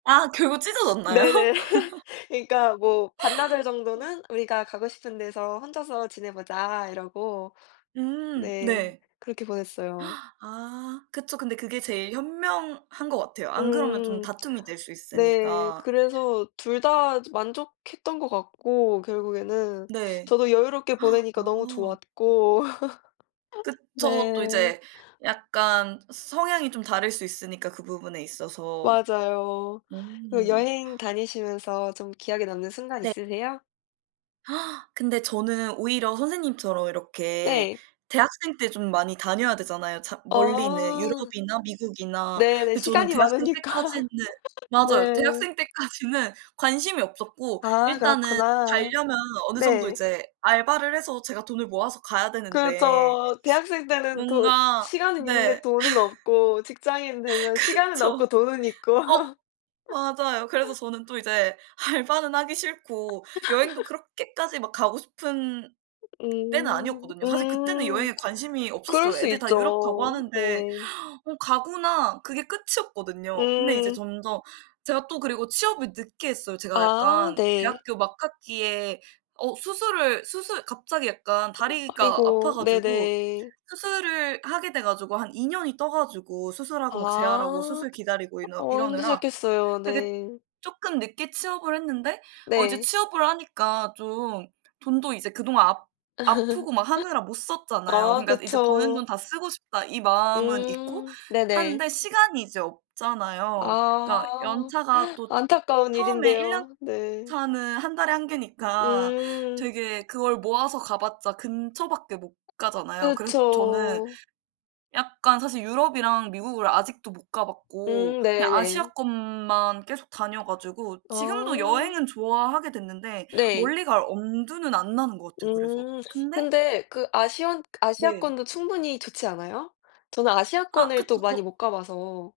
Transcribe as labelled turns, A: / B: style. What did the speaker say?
A: 아 그거 찢어졌나요?
B: 네네. 그니까 뭐 반나절
A: 어.
B: 정도는 우리가 가고 싶은 데서 혼자서 지내보자 이러고
A: 음
B: 네
A: 네.
B: 그렇게 보냈어요.
A: 아 그쵸. 근데 그게 제일 현명한 것 같아요. 안 그러면 좀
B: 음.
A: 다툼이 될 수
B: 네.
A: 있으니까.
B: 그래서 둘 다 좀 만족했던 것 같고 결국에는.
A: 네.
B: 저도 여유롭게 보내니까 너무
A: 어.
B: 좋았고.
A: 그쵸. 또
B: 네.
A: 이제 약간 서 성향이 좀 다를 수 있으니까 그 부분에 있어서.
B: 맞아요. 그
A: 음.
B: 여행 다니시면서 좀 기억에 남는 순간
A: 네.
B: 있으세요?
A: 근데 저는 오히려 선생님처럼 이렇게
B: 네.
A: 대학생 때 좀 많이 다녀야 되잖아요 자 멀리는.
B: 어.
A: 유럽이나 미국이나.
B: 네네.
A: 근데 저는
B: 시간이
A: 대학생
B: 많으니까.
A: 때까지는
B: 네.
A: 맞아요 대학생 때까지는 관심이 없었고
B: 아
A: 일단은
B: 그렇구나.
A: 갈려면 어느 정도
B: 네.
A: 이제 알바를 해서 제가 돈을 모아서 가야 되는데
B: 그렇죠. 대학생 때는 돈
A: 뭔가
B: 시간은 있는데
A: 네
B: 돈은 없고 직장인 되면 시간은 없고
A: 그쵸.
B: 돈은 있고.
A: 어 맞아요. 그래서 저는 또 이제 알바는 하기 싫고 여행도 그렇게까지 막 가고 싶은 때는
B: 음.
A: 아니었거든요. 사실 그때는
B: 음.
A: 여행에 관심이
B: 그럴
A: 없었어요.
B: 수
A: 애들 다 유럽 가고
B: 있죠.
A: 하는데
B: 네.
A: '어 가구나,' 그게 끝이었거든요. 근데 이제
B: 음.
A: 점점 제가 또 그리고 취업을 늦게 했어요. 제가
B: 아
A: 약간
B: 네.
A: 대학교 막학기에 어 수술을 수술 갑자기 약간
B: [unintelligible]
A: 다리가 아파
B: 아이고.
A: 가지고
B: 네네.
A: 수술을 하게 돼 가지고 한 2 년이 떠 가지고 수술하고 막 재활하고
B: 아.
A: 수술 기다리고 이너
B: 어
A: 이러느라
B: 힘드셨겠어요.
A: 되게
B: 네.
A: 쪼끔 늦게 취업을 했는데 어 이제
B: 네.
A: 취업을 하니까 좀 돈도 이제 그동안 아 아프고 막 하느라 못 썼잖아요.
B: 아
A: 그니까 이제 버는 돈
B: 그쵸.
A: 다 쓰고 싶다 이 마음은 있고
B: 음. 네네.
A: 하는데 시간이 이제 없잖아요. 그니까
B: 아
A: 연차가 또
B: 안타까운
A: 처음에 1 년
B: 일인데요. 네.
A: 차는 1 달에 1 개니까
B: 음.
A: 되게 그걸 모아서 가봤자 근처밖에 못 가잖아요. 그래서 저는
B: 그쵸.
A: 약간 사실 유럽이랑 미국을 아직도 못 가봤고
B: 음. 네
A: 그냥
B: 네.
A: 아시아권만 계속 다녀 가지고. 지금도
B: 아.
A: 여행은 좋아하게 됐는데
B: 네.
A: 멀리 갈 엄두는 안 나는 것 같아요. 그래서
B: 음.
A: 근데
B: 근데 그 아시안
A: 네.
B: 아시아권도 충분히 좋지 않아요? 저는
A: 아
B: 아시아권을 또
A: 그쵸.
B: 많이
A: 더
B: 못 가봐서.